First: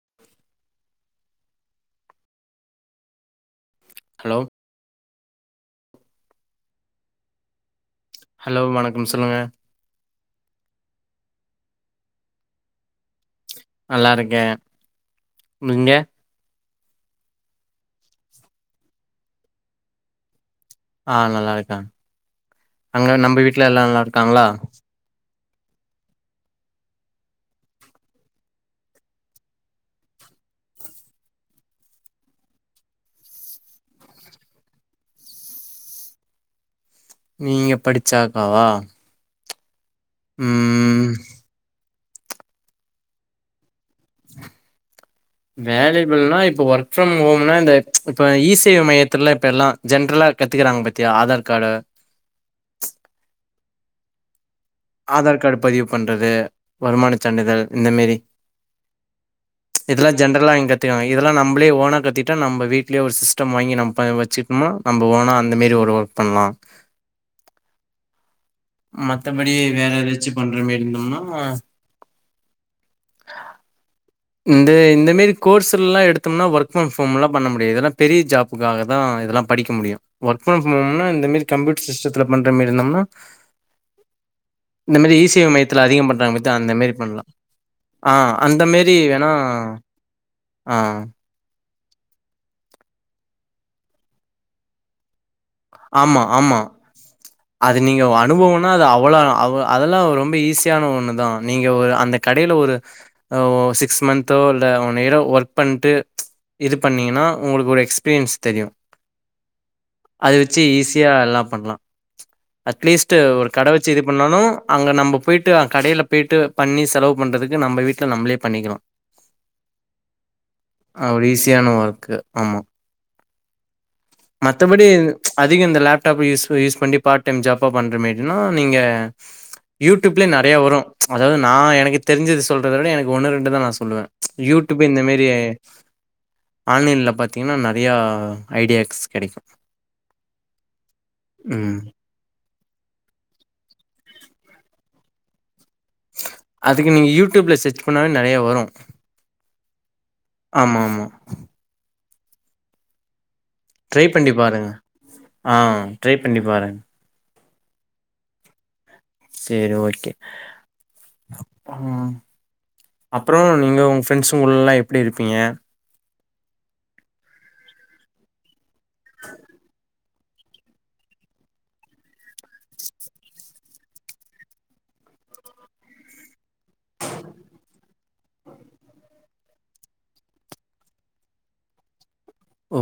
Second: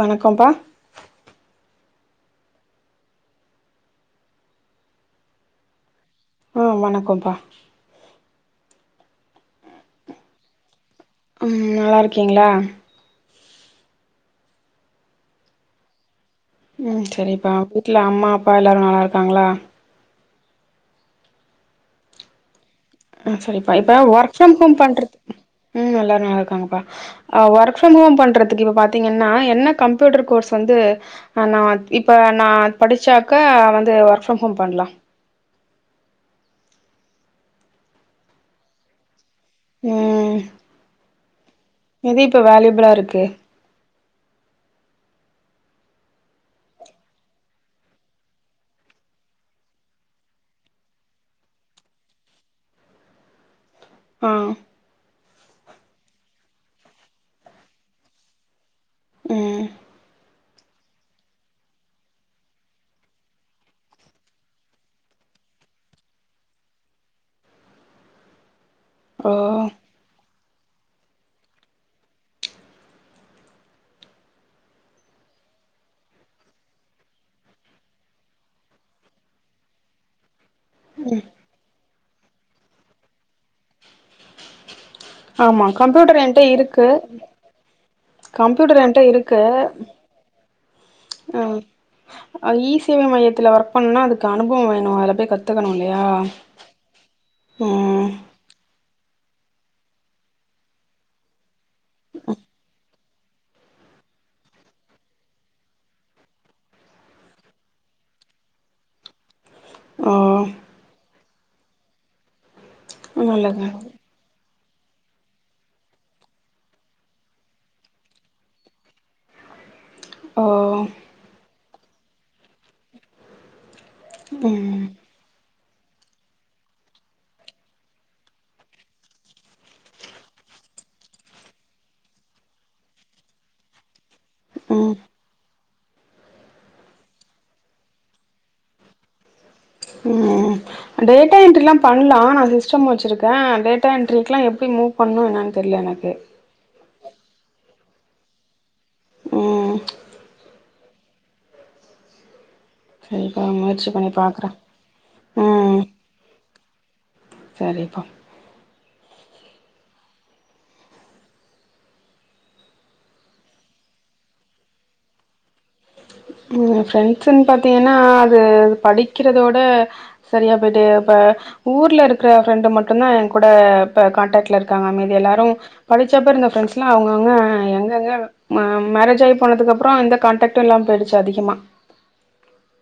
வணக்கம்ப்பா ஹலோ ஆ வணக்கொம்பா ஹலோ வணக்கம் சொல்லுங்க ம் நல்லாருக்கீங்ளா நல்லாருக்கே நீங்க ம் செரிப்பா வீட்ல அம்மா அப்பா எல்லாரு நல்லா இருக்காங்களா ஆ நல்லா இருக்காங்க அங்க ஆ நம்ம வீட்ல செரிப்பா எல்லா இப்ப நல்லா ஒர்க் இருக்காங்களா ஃப்ரம் ஹோம் பண்றது ம் எல்லாரு நல்லா இருக்காங்கப்பா அ ஒர்க் ஃப்ரம் ஹோம் பண்றதுக்கு இப்ப பாத்தீங்கன்னா என்ன கம்ப்யூட்டர் கோர்ஸ் வந்து ஆ நா இப்ப நா படிச்சாக்க வந்து ஒர்க் ஃப்ரம் ஹோம் பண்லா நீங்க படிச்சாக்காவா ம் ம் எது இப்ப வேலிபுளாருக்கு வேலிபுள்னா இப்போ ஒர்க் ஃப்ரம் ஹோம்னா இந்த ச் இப்ப ஈ சேவை மையத்லா இப்ப எல்லா ஜென்ரலா கத்துக்கிறாங்க பாத்தியா ஆதார் காடு ஆ ஆதார் கார்டு பதிவு பண்றது வருமான சான்றிதழ் இந்த மேரி ம் இதெல்லா ஜென்ரலா இங்கத் இதெல்லா நம்ளே ஓனா கத்துகிட்டா நம்ம வீட்லேயே ஒரு சிஸ்டம் வாங்கி நம்ம வச்சுகும்னா நம்ம ஓனா அந்த மேரி ஒரு பண்லா ஓ மத்தபடி வேற ஏதாச்சு பண்ற மேரி இருந்தோம்னா இந்த இந்த மேரி கோர்ஸ்லா எடுத்தோம்னா ஒர்க் ஃப்ரம் ஹோம்லா பண்ண முடியாது இதெல்லா பெரிய ஜாப் காக தா இதெல்லா படிக்க முடியு ஒர்க் ஃப்ரம் ஹோம்னா இந்த மேரி கம்ப்யூட்டர் சிஸ்டத்துல பண்ற மேரி இருந்தம்னா [unintelligible] ஆமா மையத்துல அதிகம் கம்ப்யூட்டர் பண்றாங்க என்ட பாத்தியா? அந்த இருக்கு மாரி பண்ணலாம். ஆ அந்த கம்ப்யூட்டர் மாரி என்ட வேணா இருக்கு ஆ ஆ இ சேவை மையத்துல ஒர்க் பண்ணா அதுக்கு அனுபவ வேணு அதுல போய் கத் ஆமா ஆமா அது நீங்க ம் அனுபோவோ னா அவ்ளோ அவ் அதெல்லா ரொம்ப ஈஸியான ஒண்ணுதா நீங்க ஒரு அந்த கடையில ஒரு ஓ சிக்ஸ் மந்தோ இல்ல ஒன் இயரோ ஒர்க் பண்ட்டு இது பண்ணிங்னா உங்குளுக்கு எக்ஸ்பீரியன்ஸ் தெரியு ஆ அது வச்சு ஈஸியா எல்லா பண்லா அட்லீஸ்ட் ஒரு நல்லது கட வச்சு இதுப் பண்ணாலு அங்க நம்ம போயிட்டு கடயில போயிட்டு பண்ணி செலவு பண்றதுக்கு நம்ப வீட்ல நம்பளே பண்ணிக்லா ஓ அது ஒரு ஈஸியான ஒர்க் ஆமா ம் மத்தபடி அதிக இந்த லேப்டாப் யூஸ் யூஸ் பண்ணி பாட் டைம் ஜாப்பா பண்ற மாரினா நீங்க யூடியூப்ல நெறய வரு அதாவது நா எனக்கு தெரிஞ்சத சொல்றத விட எனக்கு ஒண்ணு ரெண்டு தா நா சொல்லுவே யூட்டுப்பே ம் இந்த மேரிய ஆன்லைன்ல பாத்தீங்னா நெறையா ஐடியாஸ் கெடக்கு ம் டேட்டா என்ட்ரீலா ம் பண் ல ஆனா சிஸ்டம் வச்சிருக்கே டேட்டா என்ட்ரிகிலா எப்டி மூ பண்ணு என்னனு தெர்ல எனக்கு அதுக்கு நீங்க யூடியூப்ல சர்ச் பண்ணாவே நெறையா வரு ம் ஆமா ஆமா அமர்த் ட்ரை பண்ணி பாருங்க ஆ ட்ரை பண்ணி பாரு செரிப்பா சேரி ஓகே அப்பறோ அப்றோ நீங்க உங்க ஃப்ரெண்ட்சு கூல்லா எப்டி இருப்பீங்க ம் ஃப்ரெண்ட்ஸ்ன்னு பாத்தீங்கனா அது படிக்கிறதோட செரியா போயிட்டு அப் ஊர்ல இருக்ற ஃப்ரெண்டு மட்டுதா ஏ கூட இப்ப கான்டக்ட்ல இருக்காங்க மீதி எல்லாரு படிச்சப்ப இருந்த ஃப்ரண்ஸ்லா அவுங்க அவுங்க எங்க எங்க மேரேஜ் ஆயி போனதுக்கு அப்றோ எந்த காண்டக்டு இல்லாம போயிடுச் ச்சு அதிகமா ஓ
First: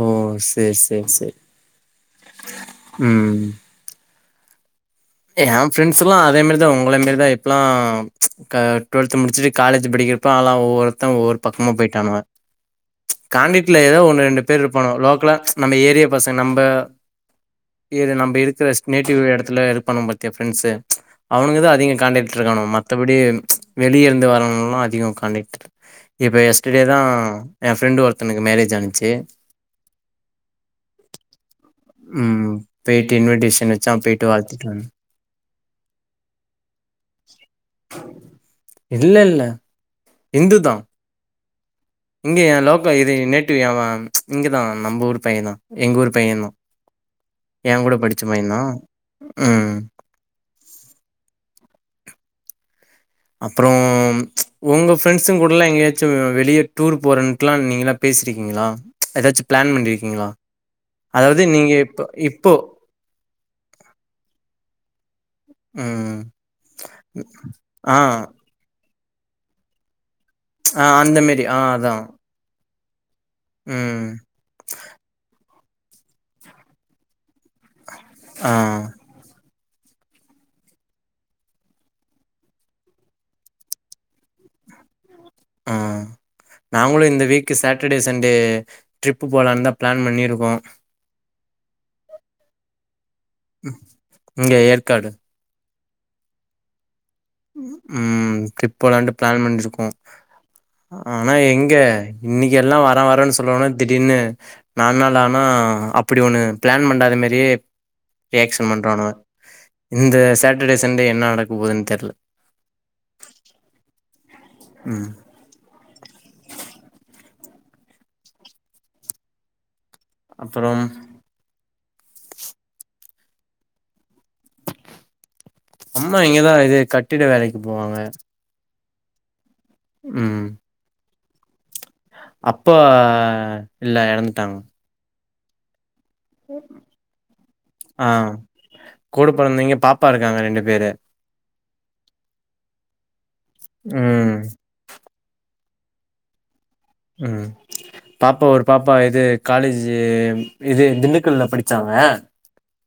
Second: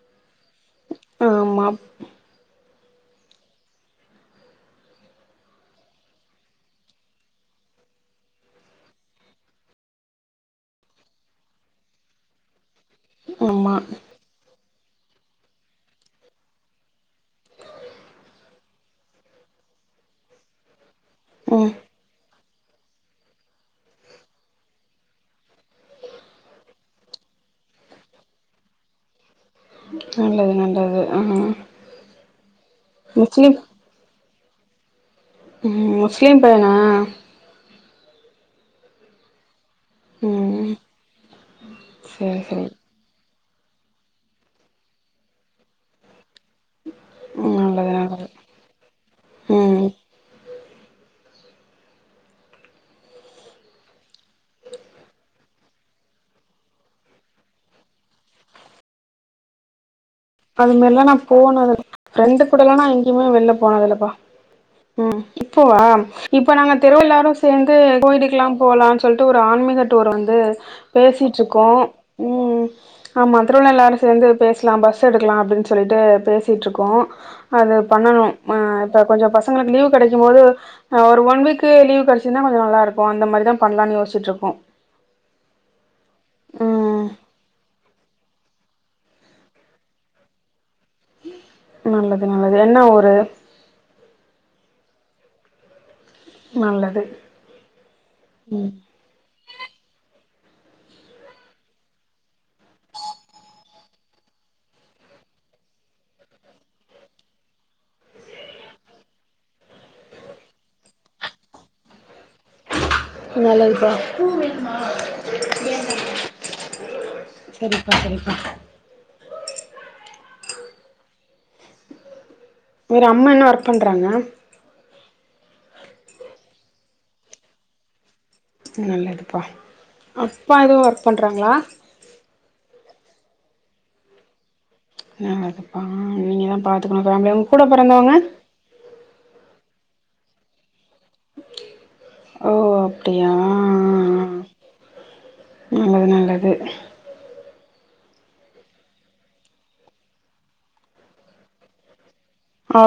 சேர் சேர் சேரி ஆமா, ம் எ ஃப்ரெண்ட்ஸ்லா அதே மாரி தா உங்கள மேரிதா இப்லா டொல்த் முடிச்சுட்டு காலேஜ் படிக்க இப்பாலா ஒவ்வொருத்த ஒவ்வொரு பக்கமா போய்டானுவ ஆமா. கான்டைக்ட்ல ஏதோ ஒன்னு ரெண்டு பேர் இருபானுவோ லோக்கலா நம்ப ஏரியா பசங்க நம்ப இது நம்ப இருக்குற நேட்டிவ் எடத்துல இருப்பானுங்க பத்தியா ஃப்ரண்ட்ஸ்ஸு அவனுங்கதா ம் அதிக காண்டக்ட் ருக்காணுங்கோ மத்தபடி வெளியே இருந்து வரவலா அதிகொ காண்டைக்ட் இப்ப எஸ்டடே தா என் ஃப்ரண்டு ஒருத்தனுக்கு மேரேஜ் ஆனுச்சி நல்லது நல்லது ஆ முஸ்லீம் சாம் பேய்ட்டு வாழ்த்திட்டுவந்த் ம் முஸ்லீம் பையனா இல்லல்ல இந்துதா [unintelligible] இங்க எஏ சரி. லோக்க இது நேட்டிவ் எவ இங்க தா நம்ப ஊர் பைய தா எங்க ஊரு பைய தா ம் ஏங் நல்லது கூட படிச்ச நல்லது. பையந்தா ம் அப்றோ உங்க ஃப்ரெண்ட்ஸூங்க கூடலா எங்கயாச்சு வெளிய டூர் போறன்ட்டுலா நீங்ளா பேசிருக்கீங்களா ஏதாச்சு பிளான் பண்ணிரிகீங்களா அது மாரிலா நா போனது ஃப்ரெண்டு கூடலா நா எங்கயுமே வெள்ள போனதுலப்பா ம் இப்போவா ம் இப்ப நாங்க தெருவ எல்லாரு சேந்து ஆ கோயிலுக்குலா போலான் சொல்ட்டு ஒரு ஆன்மீக டூர் வந்து ஆ அந்த மாரி ஆ பேசிட்ருக்கோ அதான் ம் ஆ மதுரன்ல்லாரு ம் சேந்து பேஸ்லா பஸ் ஸ எடுக்கலா அப்டின் சொல்லிட்டு பேசிட்ருக்கோ அது பண்ணனு ஆ அ எப்ப கொஞ்சொ பசங்களுக்கு லீவ் கெடைக்கும் போது அ ஒரு ஒன் வீக் லீவ் கெடைச்சிதுனா கொஞ்சோ நல்லா இருக்கூ அந்தமாரிதா பண்ணலான்னு யோசிசிட்ருக்கோ ஆ [inaudible] நாங்களு இந்த வீக்கு சாட்டர்டே சண்டே ட்ரிப்பு போலான் தா பிளான் பண்ணிருக்கோ நல்லது நல்லது என்ன ஊரு இங்க ஏர்க்காடு நல்லது ம் ட்ரிப் போலாண்ட்டு பிளான் பண்ணிருக்கோ ஆனா எங்க இன்னிக்கு எல்லா வரன் வரன்னு சொல்லுவானுங்க திடீர்னு நால்நாள் ஆனா அப்டி ஒண்ணு பிளான் பண்ணாத மாரியே ரியாக்ஸன் பண்றானுவ இந்த சேட்டர்டே சண்டே என்ன நடக்க போதுன் தெர்ல நல்லதுபா ம் சரிப்பா சரிப்பா அப்பறம் செரி அம்மா என்ன ஒர்க் பண்றாங்க அம்மா இங்கதா இது கட்டிட வேலைக்கு போவாங்க நல்லதுப்பா ம் அப்பா எதுவு ஒர்க் பண்றாங்ளா அப்பா இல்ல எறந்துட்டாங்க நல்லதுப்பா நீங்க தா பாத்துக்கணு ஃபேமிலிய உங்க கூட பிறந்தவுங்க கூடு பெறந்தைங்க பாப்பா இருக்காங்க இரண்டு பேரு ஓ அப்டியா ஆ ம் நல்லது நல்லது ம் பாப்பா ஒரு பாப்பா இது காலேஜு இது திண்டுக்கல்ல படிச்சாங்க ஆ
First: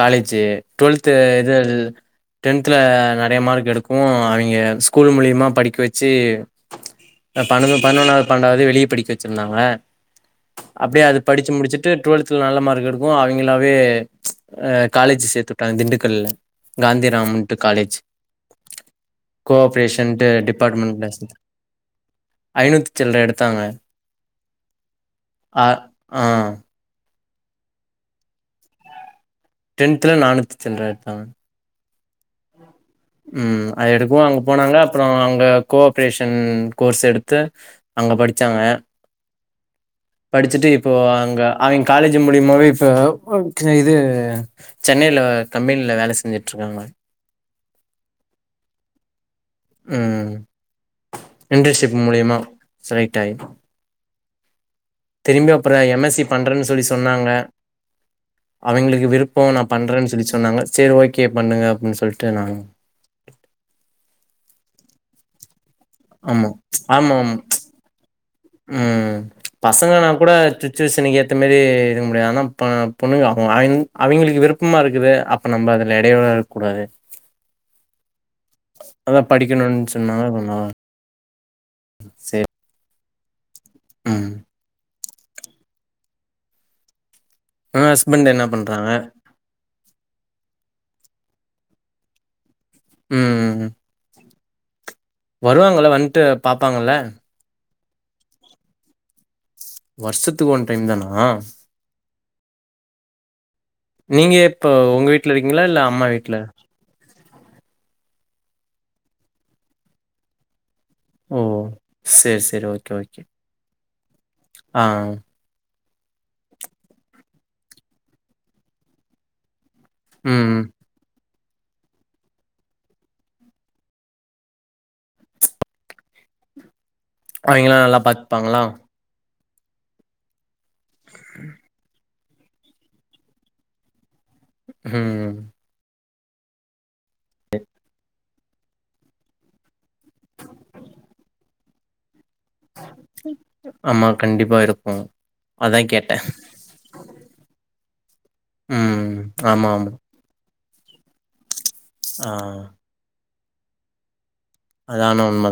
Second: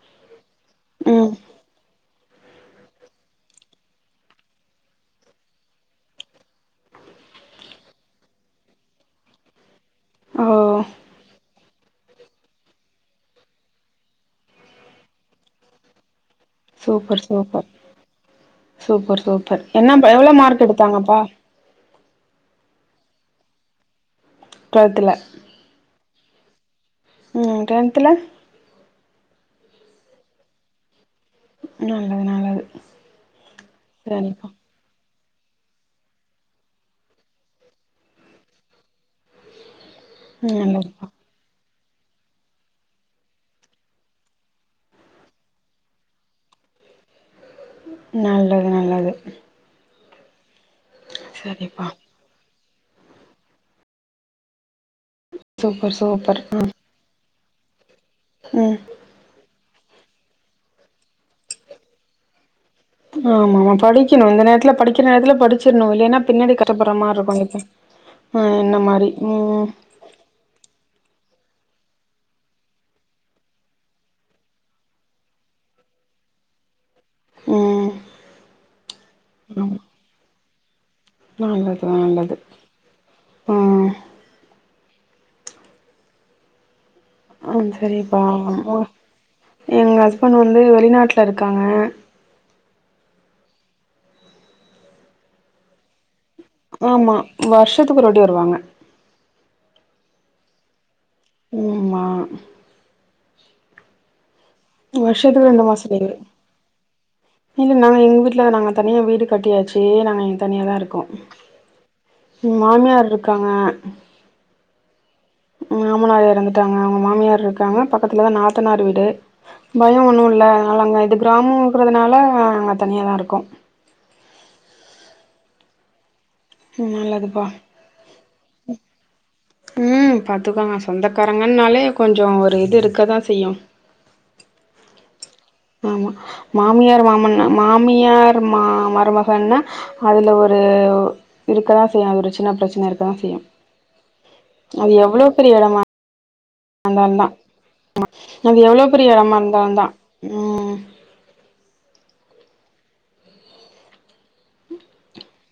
காலேஜு டுவல்த்து ம் இது அ டென்த்தில நறைய மார்க் எடுக்வு அவிங்ஞ ஸ்கூல் மூலியமா படிக்க வச்சி இந்த பன்னொ பன்னொன்னாவ்து பன்னண்டாவ்து வெளியே படிக்க வச்சிருந்தாங்க ஓ அப்டியே அது படிச்சு முடிச்சிட்டு டுவெல்த்ல நல்ல மார்க் எடுக்வு அவிங்களாவே வே அ காலேஜ் சேத்து வுட்டாங்க திண்டுக்கல்ல சூப்பர் காந்திராமன்ட்டு சூப்பர் காலேஜ் சூப்பர் சூப்பர் என்ன ப கோஆப்ரேஷன்ட்டு எவ்ளோ மார்க் டிபார்ட்மெண்ட் எடுத்தாங்கப்பா க்ளாஸு ஐநூத்தி சில்ர எடுத்தாங்க டுவெல்த்துல ஆ ம் ம் டென்த்துல டென்த்துல நானூத்தி சில்ற எடுத்தங்க நல்லது நல்ல ம் அது எடுக்கவு அங்க போனாங்களா அப்ற அங்க கோ ஆப்ரேஷன் கோர்ஸ் எடுத்து அங்க படிச்சாங்க [inaudible] படிச்சுட்டு இப்போ நல்லதுப்பா அங்க அவெங் காலேஜு மூலியமாவே இப்ப ஒரு சின்ன இது சென்னைல கம்பெனில வேல செஞ்சுட்ருக்காங்க நல்லது நல்லது ம் சரிப்பா இன்டர்ஷிப் மூலியமா செலக்ட்டாயி திரும்பி அப்ற super M S C super ஆ பண்றன் சொல்லி சொ சொன்னாங்க ம் அவெங்களுக்கு விருப் போ நா பண்றன் சொல்லி சொன்னாங்க சேரி ஓகே பண்ணுங்க அப்டின் சொல்ட்டு நா ஆமாம்மா படிக்கணு இந்த நேரத்துல படிக்கிற நேரத்துல படிச்சிற்ணு இல்லைனா ஆமா. பின்னாடி கஸ்ட்டப்பட்ற ஆமாமா. மார்ருக்கு என்ன ஆ என்ன மாரி ம் இல்லனா கூட தித் சீனனுக்கு ஏத்த மாரி இருக்க முடியாது ஆனா பா பொண்ணுங்க அவ அவிங் அவிங்களுக்கு விருப்பமா இருக்குது அப் இப்ப நம்ப அதுல இடையூறா இருக்க கூடாது ம் அதா ஆமா படிக்கணுன் சொன்னாங்க அப்ற நா நல்லது நல்லது ஆ ம். ஆ உங்க செரிப்பா ஹஸ்பண்ட் என்ன ஆ ஹா பண்றாங்க? எங்க ஹஸ்பண்ட் வந்து வெளிநாட்ல இருக்காங்க ம் வருவாங்கள வந்ட்டு ஆமா வர்ஷத்துக்கு ஒருவாட்டி வருவாங்க வர்ஷத்துக்கு ஒன் டைம் தானா ம்மா நீங்க எப்ப உங்க வீட்ல வருஷத்துக்கு ரெண்டு இருக்கீங்களா இல்ல மாச அம்மா லீவு வீட்ல இல்ல நாங்க எங்க வீட்ல நாங்க தனியா வீடு கட்டியாச்சு நாங்க இங்க தனியா தா இருக்கோ ஓ! சரி, ம் சரி. ஓகே, மாமியார் ஓகே. இருக்காங்க ஆ அ மாமனார் எறந்துட்டாங்க அவ்ங்க மாமியார் இருக்காங்க பக்கத்துலதா நாத்தனார் வீடு பயோ ஒன்னு இல்ல ம். அதனால அங்க இது கிராமோங்கிறதுனால அங்க தனிய தா இருக்கோ ம் நல்லது அவிங்கெலா நல்லா பாத்ப்பாங்களா ம் பாத்துக்குவாங்க சொந்தக்காரங்கன்னாலே கொஞ்ச ஒரு இது இருக்கதா செய்யு ம் ஆமா மாமியார் மாமன்னா மாமியார் ருமா மருமகன்னா அதுல ஒரு இருக்கதா செய்யு அது ஒரு சின்ன பிரச்சன இருக்கதா செய்யு ஆமா. கண்டிப்பா அது இருக்கும். எவ்ளோ பெரிய எடமா அதான் கேட்டேன். இருந்தால்ந்தா ஆமா அது எவ்ளோ ம். பெரிய எடமா இருந்தால்ந்தா ஆமாமா. ம் ஆ அதான உண்ம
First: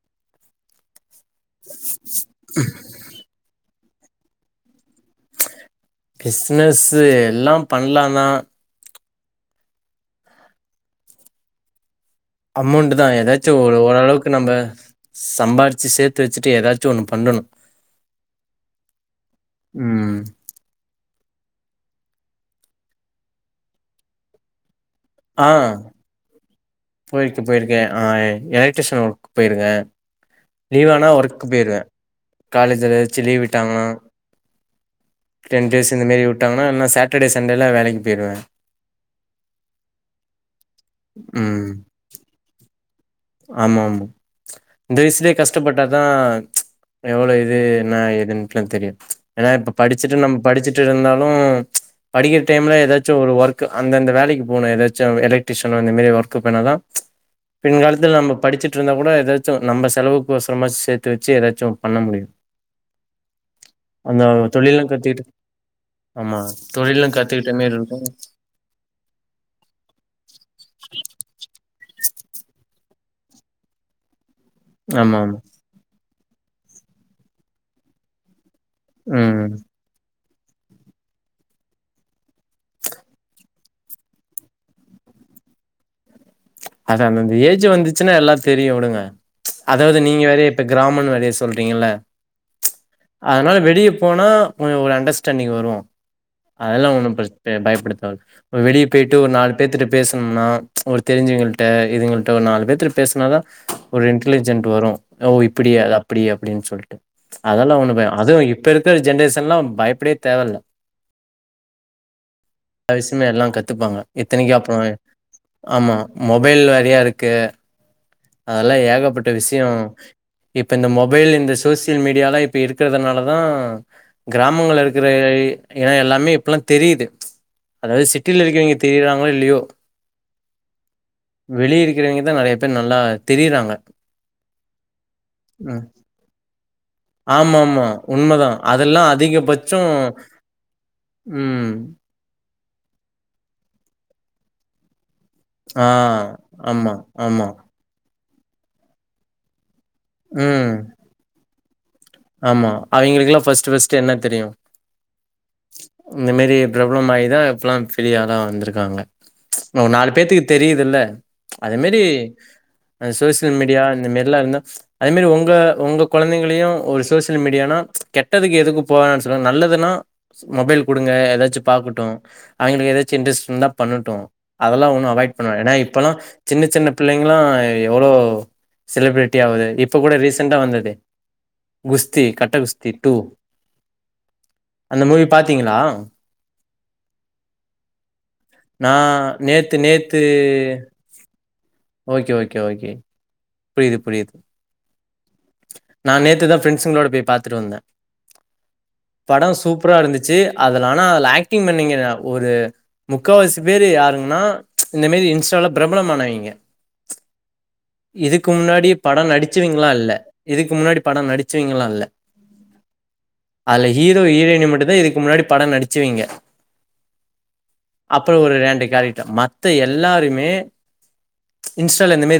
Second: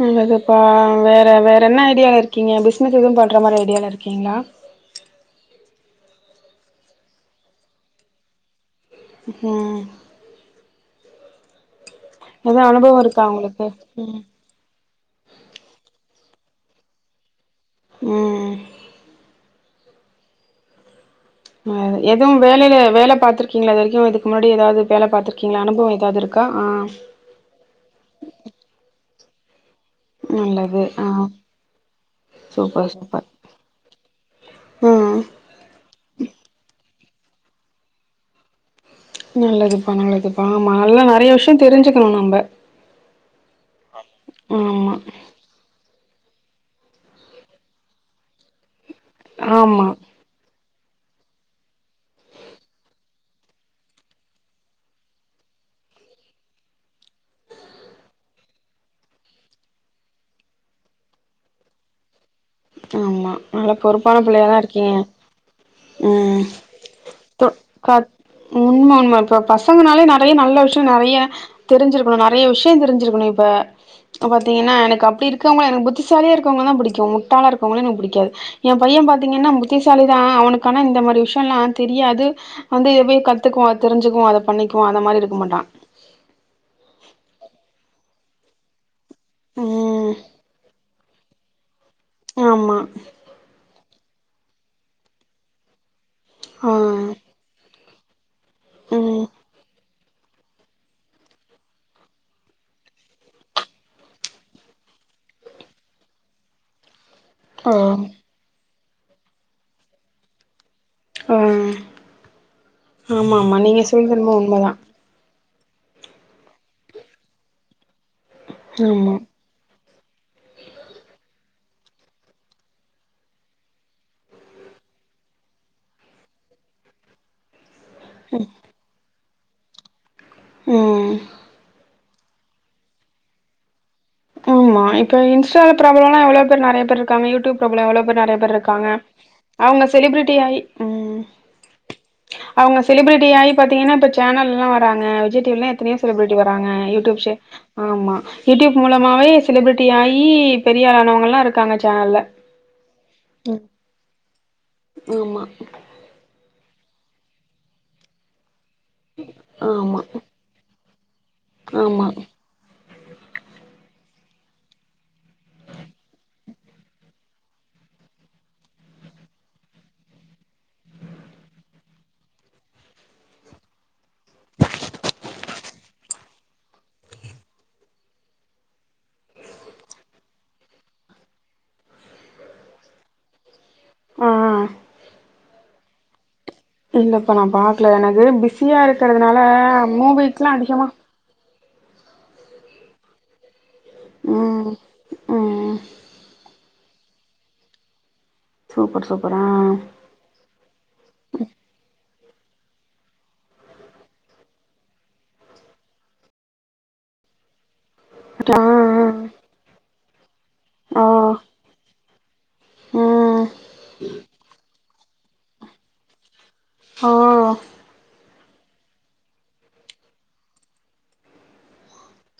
நல்லதுப்பா வேற வேற என்ன ஐடியால இருக்கீங்க பிஸ்னஸ் எது பண்ற மாரி ஐடியால இருக்கீங்ளா பிஸ்னஸ்ஸு எல்லா பண்லாந்தா ம் ம் எதும் அனுபவம் அமௌண்ட்டுதா இருக்கா எதாச்சு உங்களுக்கு ஒரு ஓரளவுக்கு நம்ப சம்பாரிச்சு சேத்து வச்சுட்டு ஏதாச்சு ஒண்ணு பண்ணணு ம் ம் எது வேலைல வேல பாத்ருக்கீங்களா இது வரைக்கு இதுக்கு முன்னாடி ஏதாது வேல பாத்துருக்கீங்களா அனுபவோ ஏதாது இருக் க்கா ஆ கோயிலுக்கு போய்ருக்கே ஆ எலக்ட்ரிஷன் ஒர்க்கு போய்ருக்கே நல்லது லீவ் ஆ ஆனா ஒர்க்கு போயிருவே காலேஜ்ல சூப்பர் ஏதாச்சு சூப்பர் லீ விட்டாங்கன்னா ம் டென் டேஸ் இந்த மாரி விட்டாங்கன்னா என்ன சாட்டர்டே சண்டேலா வேலைக்கு போயிருவே நல்லதுப்பா நல்லதுப்பா ஆமா நல்லா நெறைய விஷய ம் தெரிஞ்சுக்கணு நம்ம ஆமா ஆமா இந்த வயசிலே கஷ்டப்பட்டாதா எவ்ளோ இது என்ன ஏதுன்ட்லா தெரியு ஏன்னா இப்ப ஆமா படிச்சுட்டு நம்ம படிச்சுட்டு இருந்தாலு படிக்கிற டைம்ல ஏதாச்சு ஒரு ஒர்க் அந்தந்த வேலைக்கு போனு ஏதாச்சு எலக்ட்ரிஷியன் அந்த மாரி ஒர்க் போனாதா பெண்கள் இதுல நம்ம படிச்சுட்ருந்தா கூட ஏதாச்சு நம் செலவுக்கொசரமா சேத்து வச்சு ஏதாச்சு பண்ண முடியு ஆமா நல்லா பொறுப்பான புள்ளயாதா தொழிலும் இருக்கீங்க கத்துக்கிட்டு ஆமா ம் தொழிலு கத்துக்கிட்ட மேர்ருக்கு உண்ம உண்ம இப்ப பசங்கனாலே நெறைய நல்ல விஷ்யோ நெறைய தெரிஞ்சிருக்கணு நெறைய விஷ்யோ தெரிஞ்சிருக்கணு இப்ப பாத்தீங்கன்னா எனக்கு ஆமா அப்டி ஆமா இருக்கவங்கள எனக்கு புத்திசாலியா இருக்கவங்கள தா புடிக்கு முட்டாளா இருக்கவங்கள எனக்கு புடிக்காது எ பையே பாத்தீங்கன்னா ம் புத்திசாலி தா அவனுக்கு ஆனா இந்த மாரி விஷ்யோல்லா தெரியாது வந்து எப்யோ கத்துக்குவோ அத தெரிஞ்சுக்குவோ அத பண்ணிக்குவோ அந்த மாரி இருக்க மாட்டா அது அந்தந்த ஏஜ் வந்துச்சுன்னா எல்லா தெரியு விடுங்க அதாவது ம் நீங்க வேறயா இப்ப கிராமோனு நெறயா சொல்றீங்கல்ல ஆமா அதனால வெளிய போனா கொஞ்சோ ஒரு அண்டர்ஸ்டாண்டிங் வரு ஆ அதெல்லா ஒண்ணு பிரச் பயப்படுத்தேவல்ல வெளிய போய்ட்டு ம் ஒரு நாலு பேத்துட்ட பேசணுனா உங்களுக்கு தெரிஞ்சவய்ங்கள் ட்ட இதுங்கள்ட்ட ஒரு நாலு பேத்துட்ட பேசுனாதா ஒரு இன்டலிஜென்ட் வரு ஓ இப்டியா அது அப்டி அப்டின்னு சொல்ட்டு ஓ அதெல்லா‌ ஒண்ணு பயோ அதுவு இப்ப இருக்ற ஜென்ரேஷன்லா பயப்படே தேவல்ல ஆ எல்லா விஷ்யமு ஆமா எல்லா ஆமா நீங்க கத்துப்பாங்க சொல்றது என்னமோ இத்தனைக்கி அப்றோ உண்மதான் ஆமா மொபைல் நெறயாருக்கு அதெல்லா ஆமா ஏகப்பட்ட விஷ்யோ இப்ப இந்த மொபைல் இந்த சோசியல் மீடியாலா இப்ப இருக்றதுனால தா கிராமங்கள்ல இருக்குற எடோ எல்லாமே இப்பல்லா தெரிது அதாவது சிட்டில இருக்கவய்ங்க தெரிறாங்களோ இல்லயோ ம் வெளியரு க்குறவய்ங்கதா நெறைய பேர் நல்லா தெரிறாங்க ஆமா இப்போ இன்ஸ்டால பிரபலோலா எவ்ளோ பேரு நெறைய பேரு க்காங்க யூடியூப் ஆமா பிரபலோ ஆமா எவ்ளோ பேரு நெறைய உண்மதா பேரு இருக்காங்க அதெல்லா அதிகபட்சோ அவுங்க செலிபிரிட்டி ஆயி ம் ம் அவுங்க செலிபிரிட்டி ஆயி பாத்தீங்கன்னா இப்ப சேனல்லலா வராங்க விஜய் டீ வி லா ஆ எத்தனயோ செலிபிரிட்டி வராங்க ஆமா யூடியூப் ஆமா ஆமா யூடியூப் மூலமாவே செலிபிரிட்டி ஆயி ம் பெரியாளானவங்கலா இருக்காங்க சேனல் ஆமா அவிங்களுக்கெல்லா ஃபர்ஸ்ட்டு ஃபர்ஸ்ட்டு என்ன தெரியு ஆமா இந்த மேரி பிரபலமாயிதா இப்பல்லா ஃபெரியாளா வந்துருக்காங்க நோ ஆமா நாலு பேத்துக்கு தெரிதில்ல அது மேரி ஆமா அ சோசியல் மீடியா இந்த மேரில்லா இருந்தா அதே மேரி ஒங்க ஒங்க கொழந்தைங்களயு ஒரு சோசியல் மீடியானா கெட்டதுக்கு எதுக்கு போ வேணா சொல்லுவாங்க நல்லதுன்னா மொபைல் குடுங்க ஏதாச்சு பாக்கட்டு அவிங்களுக்கு ஏதாச்சு இன்ட்ரெஸ்ட் இந்தா பண்ணட்டு அதெல்லா ஒண்ணு அவாய்ட் பண்ணவே ஏன்னா இப்பெல்லா சின்ன சின்ன பிள்ளைங்ல்லா எவ்ளோ செலிபிரிட்டி ஆவுது இப்ப கூட ரீசெண்டா வந்தது குஸ்தி கட்ட குஸ்தி டூ ஆ அந்த மூவி பாத்தீங்ளா இல்ல இப்ப நா பாக்ல எனக்கு பிஸியா நா இருக்றதுனால நேத்து நேத்து மூவிக்லா அதிகமா ஓகே ஓகே ஓகே புரியிது புரியிது ம் ம் நா நேத்துதா ஃப்ரெண்ட்ஸுங்களோட போய் பாத்துட்டு வந்தே சூப்பர் சூப்பர் ஆ படோ சூப்பரா இருந்துச்சு அதுல ஆனா அதுல ஆக்டிங் பண்ணிக்கிற ஒரு முக்காவாசி பேரு யாருன்னா இந்த மாரி இன்ஸ்டால பிரபலமானவங்க இதுக்கு ஆ முன்னாடி படோ ஆ நடிச்சவய்ங்களா இல்ல இதுக்கு முன்னாடி ஓ படோ நடிச்சவய்ங்களா இல்ல ம் அதுல ஹீரோ ஹீரோயினி மட்டு தா இதுக்கு முன்னாடி படோ நடிச்சவய்ங்க ஆ அப்றோ ஒரு ரெண்டு கேரட்ரு மத்த எல்லாருமே இன்ஸ்டால இந்த மேரி